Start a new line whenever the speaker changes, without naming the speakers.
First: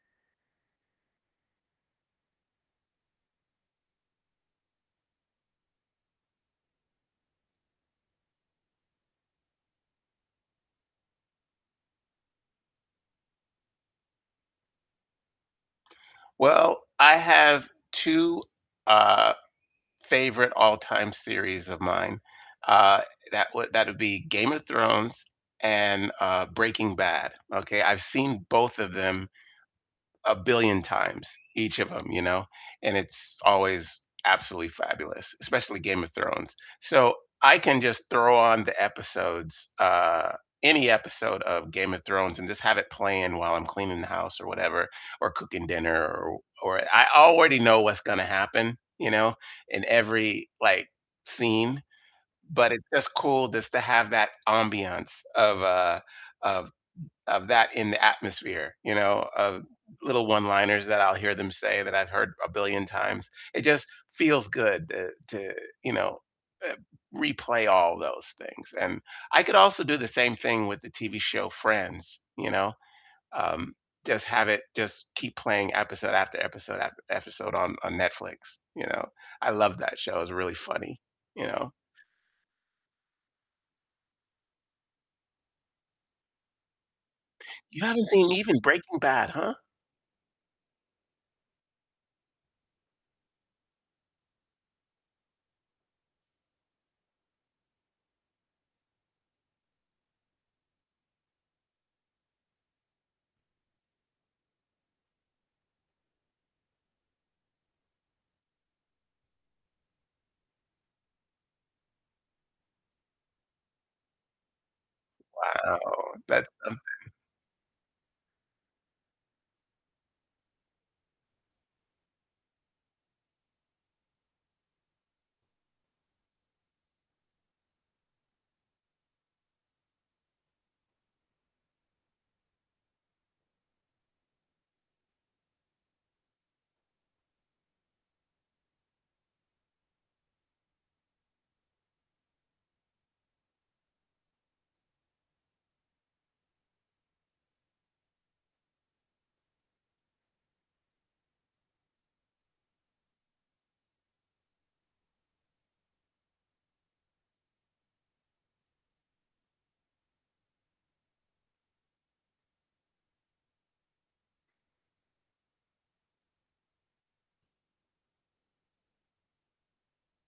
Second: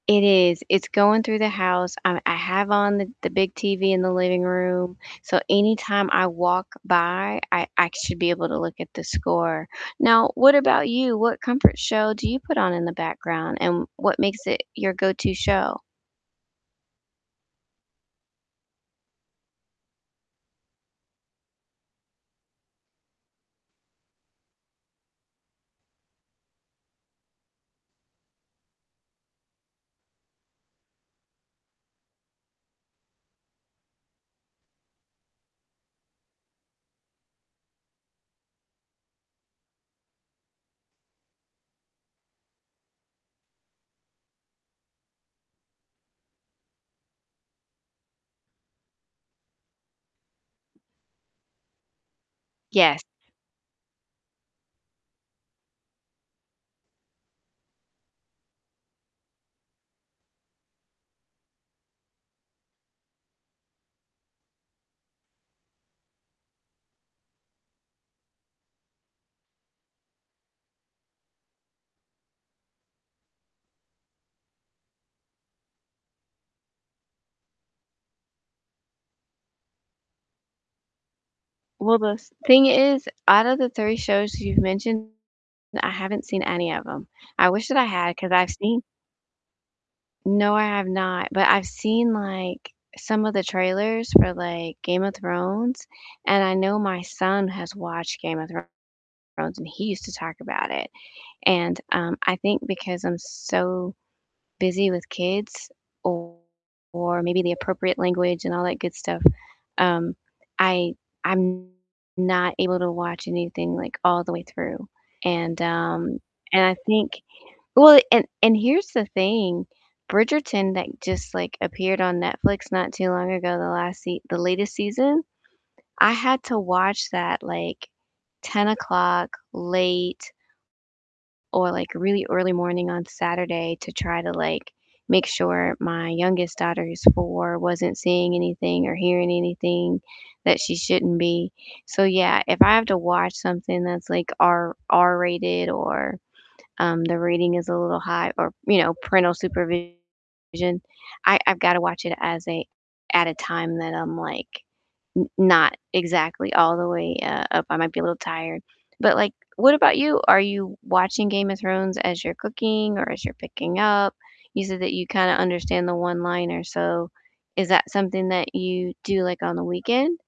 It is, it's going through the house. Um, I have on the the big TV in the living room, so anytime I walk by, I I should be able to look at the score. Now, what about you? What comfort show do you put on in the background, and what makes it your go-to show?
Well, I have 2, uh, favorite all-time series of mine. Uh, that would that would be Game of Thrones and, uh, Breaking Bad, okay? I've seen both of them a billion times, each of 'em, you know, and it's always absolutely fabulous, especially Game of Thrones. So, I can just throw on the episodes, uh, any episode of Game of Thrones and just have it playing while I'm cleaning the house or whatever, or cooking dinner or or I already know what's gonna happen, you know, in every, like, scene, but, it's
Yes.
just cool just to have that ambiance of, uh, of of that in the atmosphere, you know, of little one-liners that I'll hear them say that I've heard a billion times. It just feels good to to, you know, uh, replay all those things. And I could also do the same thing with the TV show Friends, you know? Um, just have it just keep playing episode after episode after episode on on Netflix, you know. I love that show. It's really funny, you know.
Well, the thing is, out of the 3 shows you've mentioned, I haven't seen any of them. I wish that I
You haven't
had, 'cause
seen
I've
even
seen
Breaking Bad, huh?
No, I have not. But, I've seen, like, some of the trailers for, like, "Game of Thrones," and I know my son has watched "Game of Thrones," and he used to talk about it. And, um, I think because I'm so busy with kids or or maybe the appropriate language and all that good stuff, um, I I'm not able to watch anything, like, all the way through. And,
Wow,
um,
that's
and I
something.
think well, and and here's the thing, "Bridgerton" that just, like, appeared on Netflix not too long ago, the last se the latest season, I had to watch that, like, 10 o'clock late or, like, really early morning on Saturday to try to, like, make sure my youngest daughter, who's 4, wasn't seeing anything or hearing anything that she shouldn't be. So, yeah, if I have to watch something that's, like, R R-rated or, um, the rating is a little high or, you know, parental supervision, I I've gotta watch it as a at a time that I'm, like, n not exactly all the way, uh, up. I might be a little tired. But, like, what about you? Are you watching "Game of Thrones" as you're cooking or as you're picking up? You said that you kinda understand the one-liner, so is that something that you do, like, on the weekend?